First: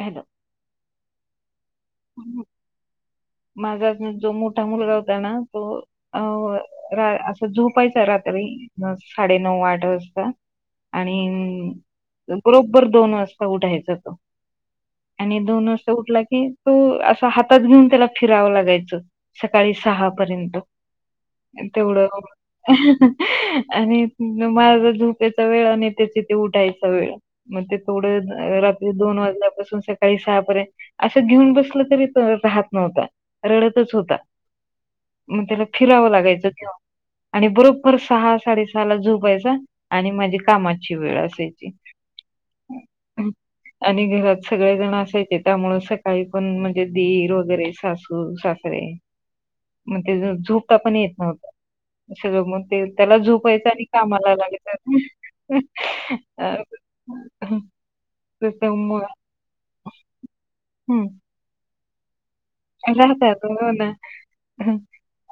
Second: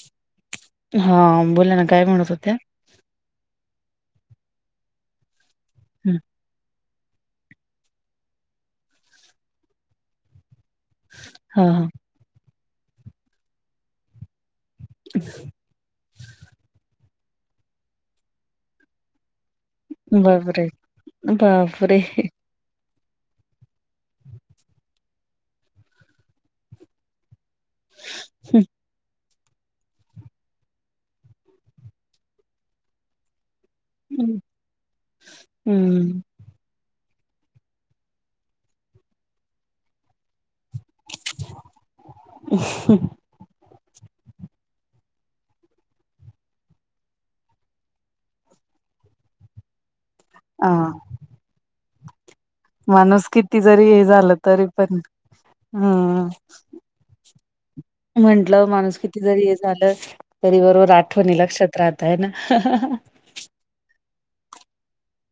Hello. हा बोला ना काय म्हणत होत्या? माझा जो मोठा मुलगा होता ना तो अ असं झोपायचं रात्री साडेनऊ आठ वाजता. हा आणि हा. बरोबर दोन वाजता उठायचा तो. आणि दोन वाजता उठला की तो असा हातात घेऊन त्याला फिरावं लागायचं. सकाळी सहा पर्यंत बापरे! बापरे! तेवढं आणि माझं झोपायचं वेळ आणि त्याची ते उठायचं वेळ मग ते थोडं रात्री दोन वाजल्यापासून सकाळी सहापर्यंत असं घेऊन कसल तरी राहत नव्हता. रडतच होता मग त्याला फिरावं हम्म. लागायचं घेवुन आणि बरोबर सहा साडेसहाला झोपायचा. आणि माझी कामाची वेळ असायची. ह.. आणि घरात सगळे जण असायचे त्यामुळे सकाळी पण म्हणजे दीर वगैरे सासू सासरे मग ते हा झोपता पण येत नव्हता सगळं मग ते त्याला माणूस किती झोपयचं जरी आणि हे झालं कामाला तरी लागायचं पण हम्म. म्हंटलं माणूस त्याच्यामुळं किती जरी हे झालं तरी वरवर आठवणी लक्षात राहताय ना हाहा रडताय हो ना.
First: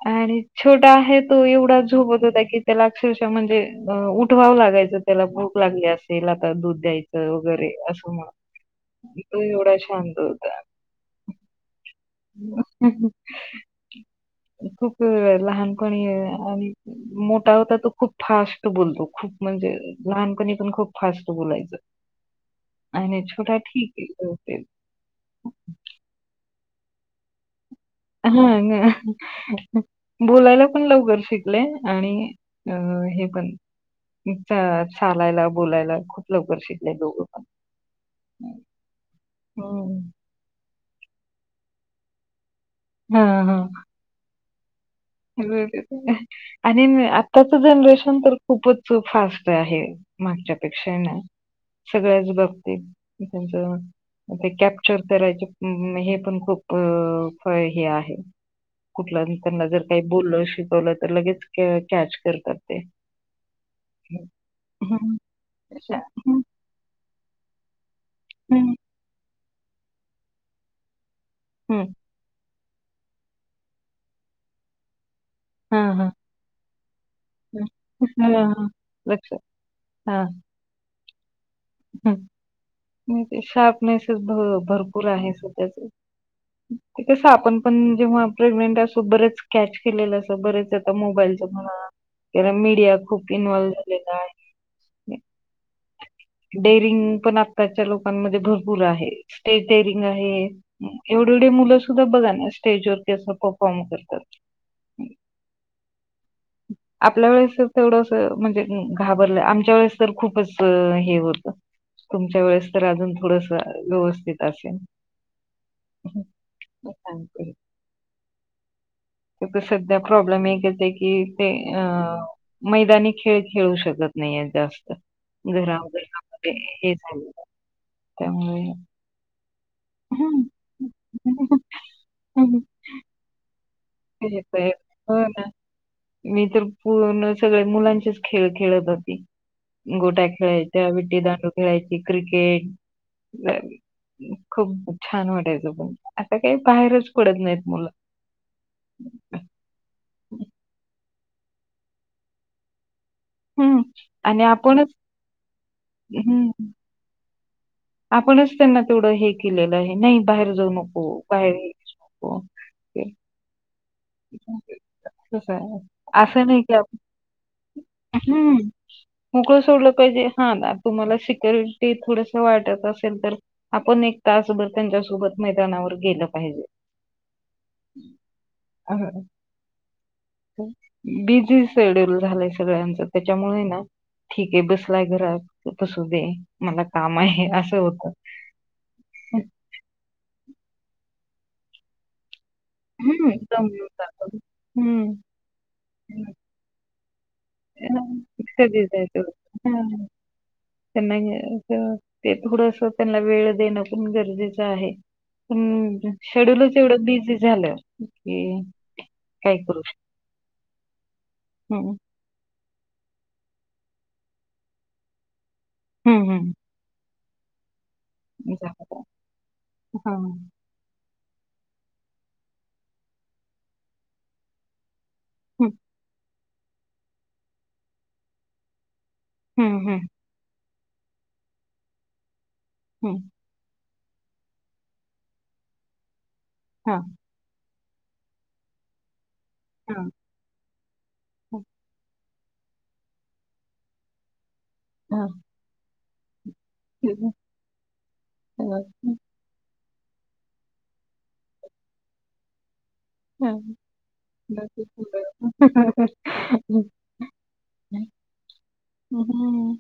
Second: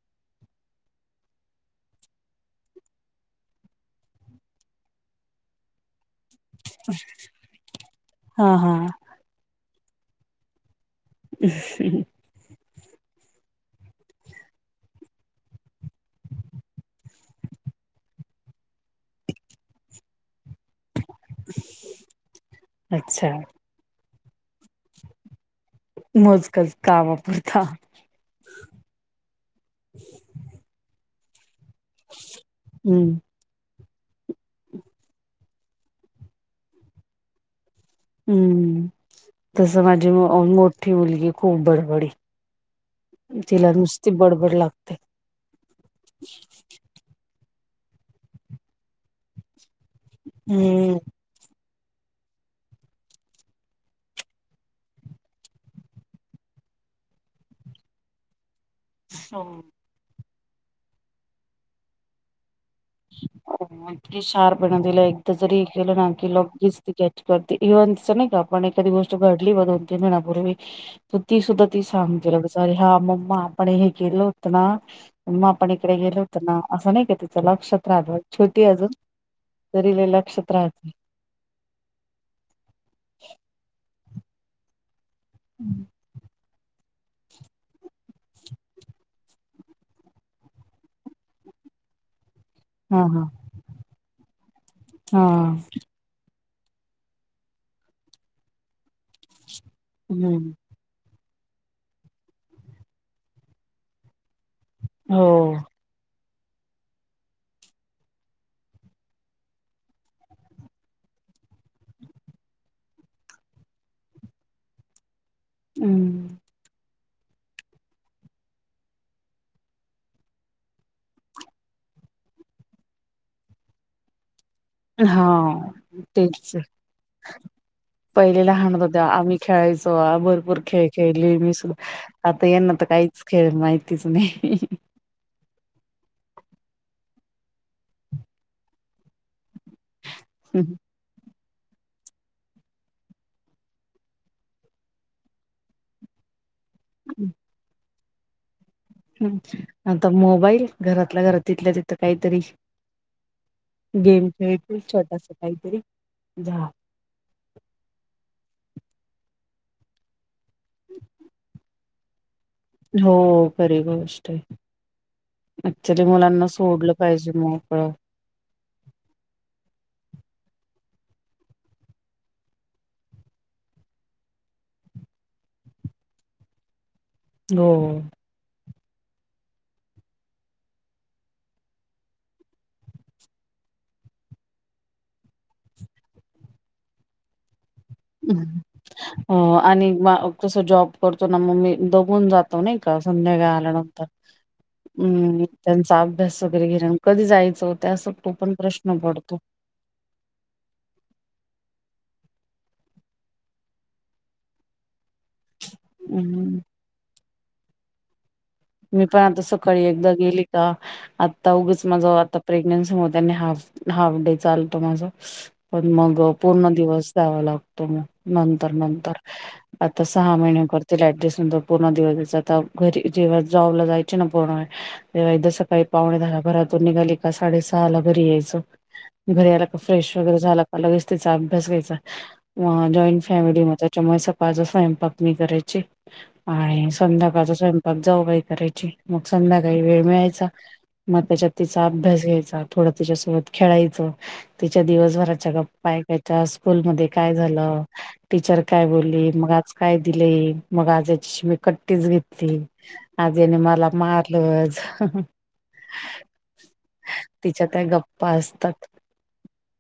आणि छोटा आहे तो एवढा झोपत होता की त्याला अक्षरशः म्हणजे उठवावं लागायचं. त्याला भूक लागली असेल त्याला आता दूध द्यायचं वगैरे असं हा हा. म्हण तो एवढा शांत होता. ह् खूप वेळा लहानपणी आणि मोठा होता तो खूप फास्ट बोलतो, खूप म्हणजे लहानपणी पण खूप फास्ट बोलायचं आणि अच्छा छोटा ठीक आहे. मोजकच कामा पुरता हा बोलायला पण लवकर शिक आपले आणि अ हम्म. हे पण चालायला बोलायला खूप लवकर शिकले दोघं पण हम्म तसं हं. माझी मोठी मुलगी खूप बडबडी हां, हां. तिला नुसती बडबड लागते. आणि आताच जनरेशन तर खूपच फास्ट आहे. मागच्यापेक्षाही हम्म. नाही सगळ्याच बघती त्यांच ते कॅप्चर करायचे हे पण खूप हे आहे. कुठल्या त्यांना जर काही बोलल शिकवलं तर लगेच कॅच करतात ते हो इतकी शार्प येण तीला हं. एकदा जरी हे केलं अच्छा. ना की हं, लेच त कॅच करते. इवन अस नाही का आपण हं, गोष्ट घडली दोन महिन्यापूर्वी तर ती सुद्धा ती हं. सांगते लगेच. सॉरी हा मम्मा आपण हे केल होत ना! मम्मा आपण हां, ईकडे हां. गेलो होतो ना, असं नाही का तिचं हं. लक्षात हां, छोटी हां. अजून लक्षात. तरी लई लक्षात राहत ते शार्पनेसच भरपूर आहे तिच्यात ते कस आपण पण जेव्हा प्रेग्नेंट असो बरेच कॅच केलेलं असं बरेच आता मोबाईलच्या म्हणा कारण मीडिया हा हा खूप इन्व्हल्व झालेला आहे. हा... डेअरिंग पण आत्ताच्या लोकांमध्ये भरपूर आहे, स्टेज डेअरिंग आहे. हम्म एवढी- एवढी मुलं सुद्धा बघा ना, स्टेजवरती असा परफॉर्म करतात. हो.. आपल्या वेळेस कस तेवढं अस म्हणजे घाबरलं, आमच्या वेळेस तर खूपच हे होतं. तुमच्या वेळेस तर अजून थोडसं व्यवस्थित असेन. हम्म [unintelligible] आता सध्या प्रॉब्लेम एकच आहे की ते अ मैदानी खेळ खेळू शकत नाहीयेत जास्त. हा घरा घरामध्ये तेच हे झालेलं आहे पहिले त्यामुळे लहान होतं तेव्हा आम्ही खेळायचो, हं. भरपूर खेळ खेळलीय मी सुद्धा आता येना तर काहीच खेळ माहित तेच आहे, हो ना. मी तर पूर्ण सगळे मुलांचेच खेळ खेळत होती. गोटया खेळायच्या, विटी- दांडू खेळायची क्रिकेट खूप-खूप छान वाटायचं पण. आता काही बाहेरच पडत नाहीत मुलं. ह आता मोबाईल घरातल्या- घरात तिथल्या तिथं काहीतरी हं. गेम खेळतील छोटासा काहीतरी. झा ह... आपणच त्यांना तेवढं हे केलेलं आहे नाही, बाहेर जाऊ नको, बाहेर नको. हो खरी गोष्ट आहे‌. तसं आहे. अक्च्युली मुलांना सोडलं पाहिजे मोकळं. हुं... मोकळं सोडलं पाहिजे हा, ना. तुम्हांला सिक्युरिटी थोडसं वाटंत असेल तर आपण एक तासभर त्यांच्यासोबत मैदानावर गेलं पाहिजे. हो... अ ह बिझी शेड्यूल झालंय सगळ्यांचं त्याच्यामुळे है ना ठीक आहे, बसलाय घरात बसू दे, मला काम आहे असं होतं. हो आणि म कस जॉब करतो ना मग मी दमून जा तो नाही का, हं, संध्याकाळी दमून आल्यानंतर जातो. हं, हूं.. त्यांचा अभ्यास वगैरे घेणं आणि कधी जायचं ते असं तो पण प्रश्न पडतो. होय. त्यांना या त ते थोडसं त्यांना वेळ देणं पण गरजेचं आहे. पण हम्म शेड्यूलच एवढं बिझी झालं की, मी पण आता काय करू सकाळी एकदा गेली का, आता उघच शकतो. माझं आता प्रेग्नन्सी मध्ये नी हाफ, हाफ डे चालतो माझा पण मग हं, हं, हं. पूर्ण दिवस जावा लागतो मग नंतर- झालं. नंतर आता हां. सहा महिने कर तील ऍडजेस्ट नाहीतर पूर्ण दिवस जायचं, घरी जेव्हा जॉबला जायचे ना पूर्ण वेळ तेव्हा एकदा हं, सकाळी पावणे दहाला घरातून निघाली का, साडे सहाला घरी यायचं. घरी आला हं, का, हं, फ्रेश वगैरे झाला का, लगेच तिचा अभ्यास घ्यायचा, हं. जॉईंट फॅमिली मध्ये त्याच्यामुळे सकाळचा स्वयंपाक मी करायचे आणि हां, संध्याकाळचा स्वयंपाक जाऊबाई करायची मग संध्याकाळी वेळ हां, मिळायचा, मग त्याच्यात हं, तिचा अभ्यास घ्यायचा, थोडं तिच्यासोबत खेळायचं, तिच्या हां. दिवसभराच्या गप्पा ऐका च्या आज स्कूलमध्ये काय झालं, टीचर काय हं, बोलली. मग आज काय दिलंय, मग आजाची मी कट्टीच घेतली आज येने मला हं. मारलंच तिच्या त्या गप्पा असतात. हम्म.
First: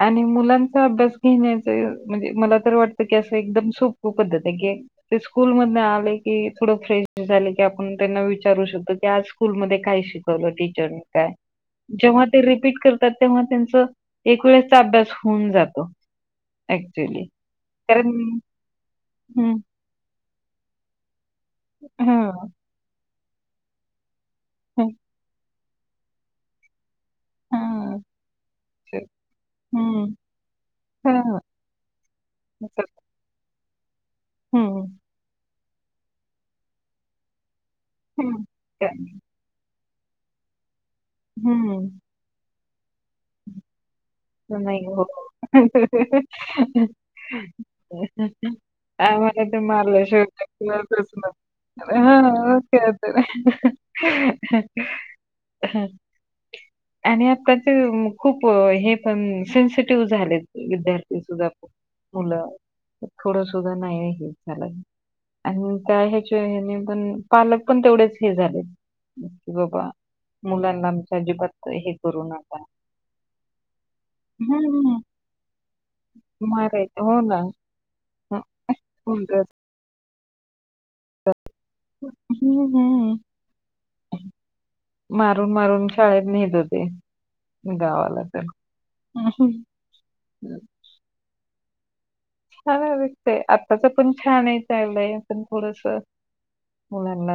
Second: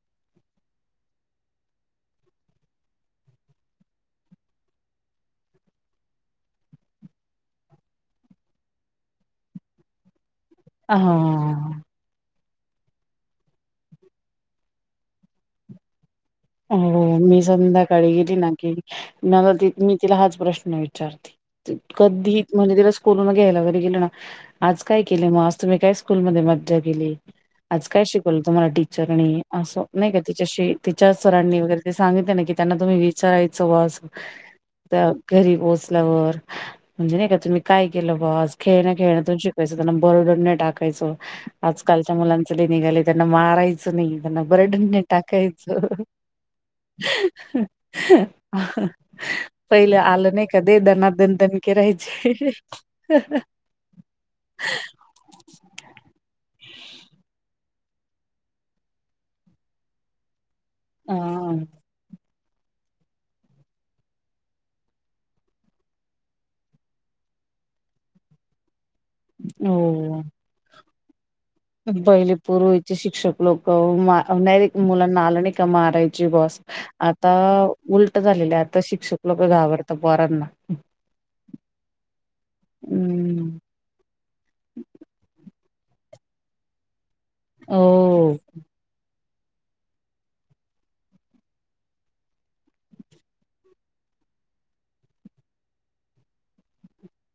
आणि मुलांचा अभ्यास घेण्याचं, म्हणजे मला तर वाटतं की असं एकदम सोप पद्धत आहे की ते स्कूल मधनं आले की, थोडं फ्रेश झाले की आपण त्यांना विचारू शकतो, की आज स्कूलमध्ये काय शिकवलं टीचरने काय, हा जेव्हा ते रिपीट कर तात तेव्हा त्यांचं, एक वेळेसचा अभ्यास होऊन जातो. हो ऍक्च्युली मी कारण संध्याकाळी गेली ना की, मला हं, ती मी तिला हाच प्रश्न विचारते,, कधी हं, म्हणजे तिला स्कूल म घ्यायला वगैरे गेलं ना आज हं, काय केलं मग, आज तुम्ही काय स्कूलमध्ये मज्जा केली? आज हं, काय शिकवल तुम्हाला अच्छा. टीचरनी,,, असं हं, नाही का तिच्याशी, तिच्या सर हं, रांनी वगैरे ते सांगितल ना की त्यांना अच्छा. तुम्ही विचारायचं असं हं, घरी रोज आल्यावर,, म्हणजे नाही का तुम्ही काय केलं हं, बस खेळणं खेळणं तुमची त्यांना बरडन नाही टाकायचं,, हं. आजकालच्या मुलांच लय निघालय त्यांना मारायचं नाही. त्यांना बरडन नाही टाकाय ह ह ह ह आ [unintelligible] आम्हाला ते मारलं शिवाय दन दणके राहायचे [unintelligible] ओके. ह [unintelligible] ह आणि आता ते खूपं हे पण सेन्सिटिव्ह झालेत, विद्यार्थी सुद्धा, हा मुलं थोडं सुद्धा नाही आहे हे चालत. आणि त्या ह्याच्या ह्याने पण पालक पण तेवढेच हे झाले. बाबा,, मुलांना आमच्या अजिबात हे करू पयले नका. पूर्वीचे शिक्षक लोकं, डायरेक्ट हं, मुलांना आलं नाही का मारायची ब्वा असं मारायचं. हो आता ना. उलटं हं, झालेलंय, आता शिक्षक लोकं घाबरतं पोरांना. हं हं‌. हम्म. मारून मारून शाळेत नेत होते. गावाला हो तर छानच दिसतय, आत्ताच पण छानच आलंय पण थोडसं मूलांना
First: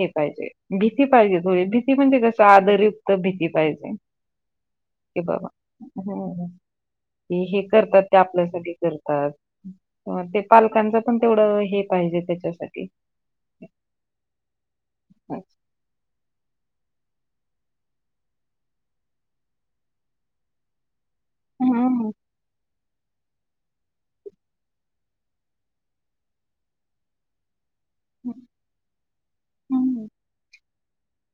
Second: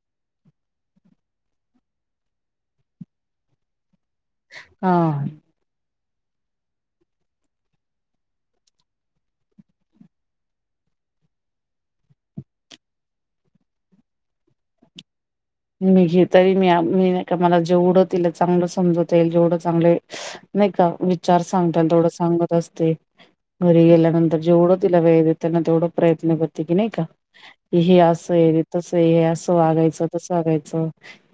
हे पाहिजे,, भीती पाहिजे थोडी भीती म्हणजे कसं आदरयुक्त भीती पाहिजे. हा हे बाबा हम्म,, की हे करतात ते आपल्यासाठी करतात ते पालकांच पण तेवढं हे पाहिजे त्याच्यासाठी. अन मी घे तरी मी मी नाही का, मला जेवढं तिला चांगलं समजता येईल जेवढं चांगले नाही का,, विचार सांगता एईल तेवढं हम्म सांगत असते. घरी गेल्यानंतर जेवढं तिला वेळ देताना तेवढं प्रयत्न करते की नाही का हे असं हम्म आहे रे तसं हे, हे असं वागायचं हम्म तसं वागायचं,,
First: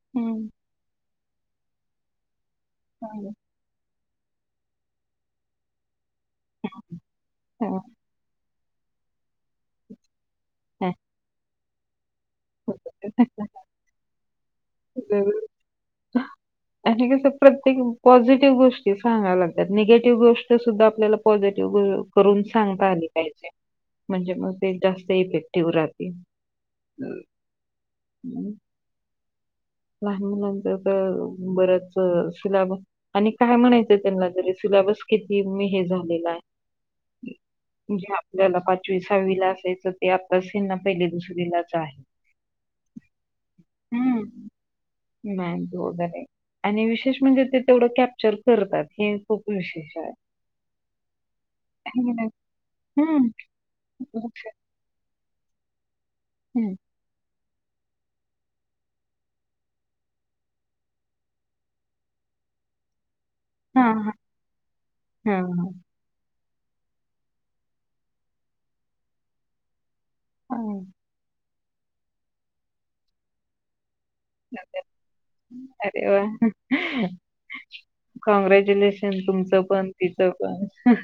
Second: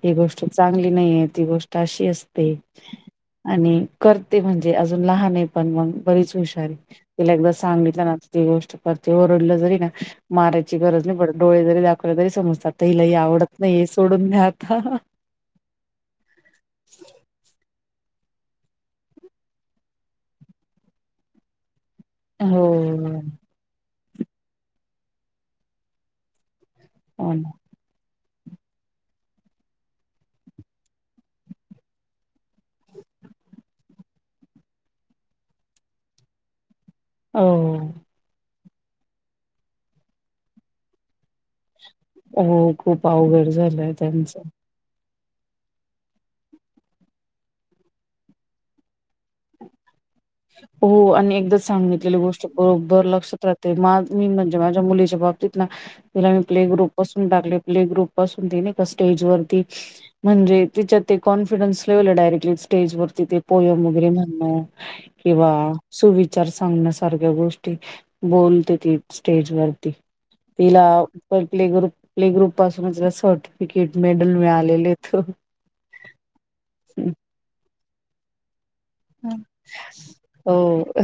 ही गोष्ट हम्म. चांगली नाहीये, ती गोष्ट अशी असते ह [unintelligible] आणि करते म्हणजे, अजून लहान आहे पण मग बरीच हुशारी, तिला एकदा हम्म. सांगितलं ना ती गोष्ट करते,, वरडलं जरी ना, मारायची गरज नाही पडत, डोळे जरी दा ते लय समजतात त हिला हे आवडत नाही सोडून घ्या आता. हं. आणि कस प्रत्येक पॉझिटिव्ह गोष्टी सांगाय लागतात निगेटिव्ह गोष्ट सुद्धा आपल्याला पॉझिटिव्ह करुन करून सांगता आली हो. पाहिजे म्हणजे मग ते जास्त इफेक्टिव राहतील. [inaudible] हम्. लहान मुलांच तर बऱ्याच शिलाब आणि काय म्हणायचं त्यांना तरी सिलाबस किती मी हे झालेलाय. हो जे आपल्याला पाचवी सहावी ला असायचं ते आताच हेंना पहिली दुसरीलाय. हो खूप अवघड झालंय त्यांचं. मॅंक वगैरे आणि विशेष म्हणजे ते तेवढं कॅप्चर करतात हे खूप विशेषय. हो आणि एकदा सांगितलेली गोष्ट बरोबर हम्म. लक्षात राहते, मा मी लक्षात. म्हणजे माझ्या मुलीच्या बाबतीत ना तिला मी प्ले हम्म. ग्रुप पासून टाकलय. प्ले ग्रुप पासून ती नाय का स्टेज वरती म्हणजे तिच्यात ते कॉन्फिडन्स लेवल डायरेक्टली स्टेजवरती ते हा, पोयम वैगरे हा. म्हणणं हा, किंवा हा. सुविचार सांगण्यासारख्या गोष्टी बोलते ती स्टेज वरती. हा. तिला प्ले ग्रुप प्ले ग्रुप पासूनच सर्टि क्रिकेट मेडल मिळालेलेयत. अरे वा कॉंग्रेजुलश शन तुमचं पण तिचं हो पण.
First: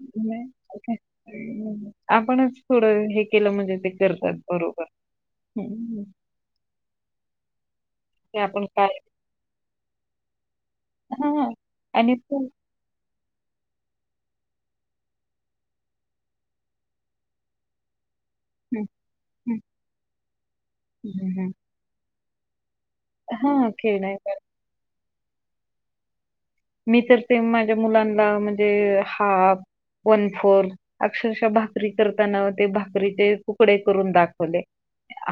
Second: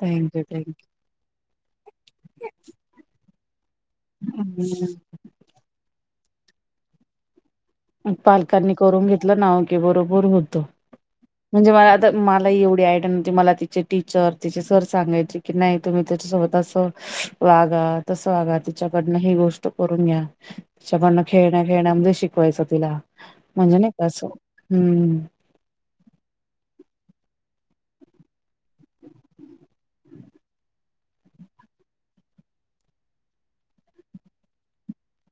Thank you thank you. काय. आपणच थोडं हे केलं म्हणजे ते करतात बरोबर. थँक्यू. हम्. ते आपण पालकांनी काय करून घेतलं ना की बरोबर होतं. हां. म्हणजे मला आता आणि हं, मला एवढी आयड न्हवती मला तिचे टीचर तिचे सर सांगायचे की नाय तुम्ही तीच्यासोबत असं वागा. तस वागा तिच्याकडनं ही हं, गोष्ट करून घ्या तिच्याकडनं हं, हं. खेळण्या खेळण्यामधे शिक वायच तिला हां, म्हणजे खेळ नाही असं का. हम्म. मी तर ते माझ्या मुलांना म्हणजे हाफ वन फोर्थ अक्षरशः भाकरी करताना ते भाकरीचे तुकडे करून दाखवले.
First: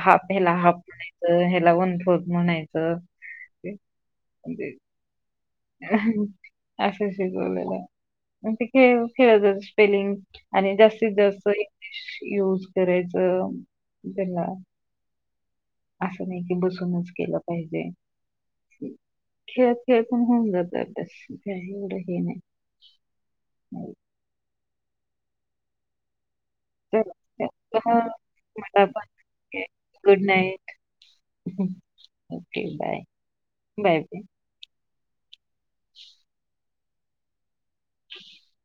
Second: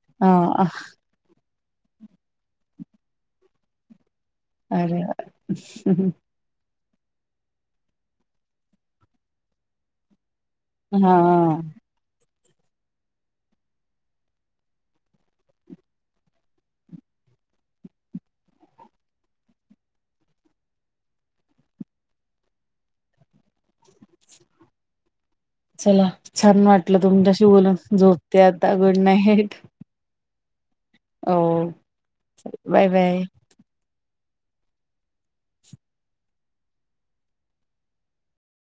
हाफ ह्याला हा हाफ म्हणायचं ह्याला वन फोर्थ म्हणायचं. [inaudible] असं शिकवलय त्यांना पण ते खेळ खेळत च स्पेलिंग आणि जास्तीत जास्त हा इंग्लिश यूज करायचं त्यांना. असं नाही की बसूनच केलं पाहिजे. खेळत खेळत पण होऊन जात तस काहि एवढ हे नाही. चला छान वाटलं तर तुमच्याशी बोलून, झोपते आता मला गुड पण नाईट. Good night. हो चल बाय बाय. बाय.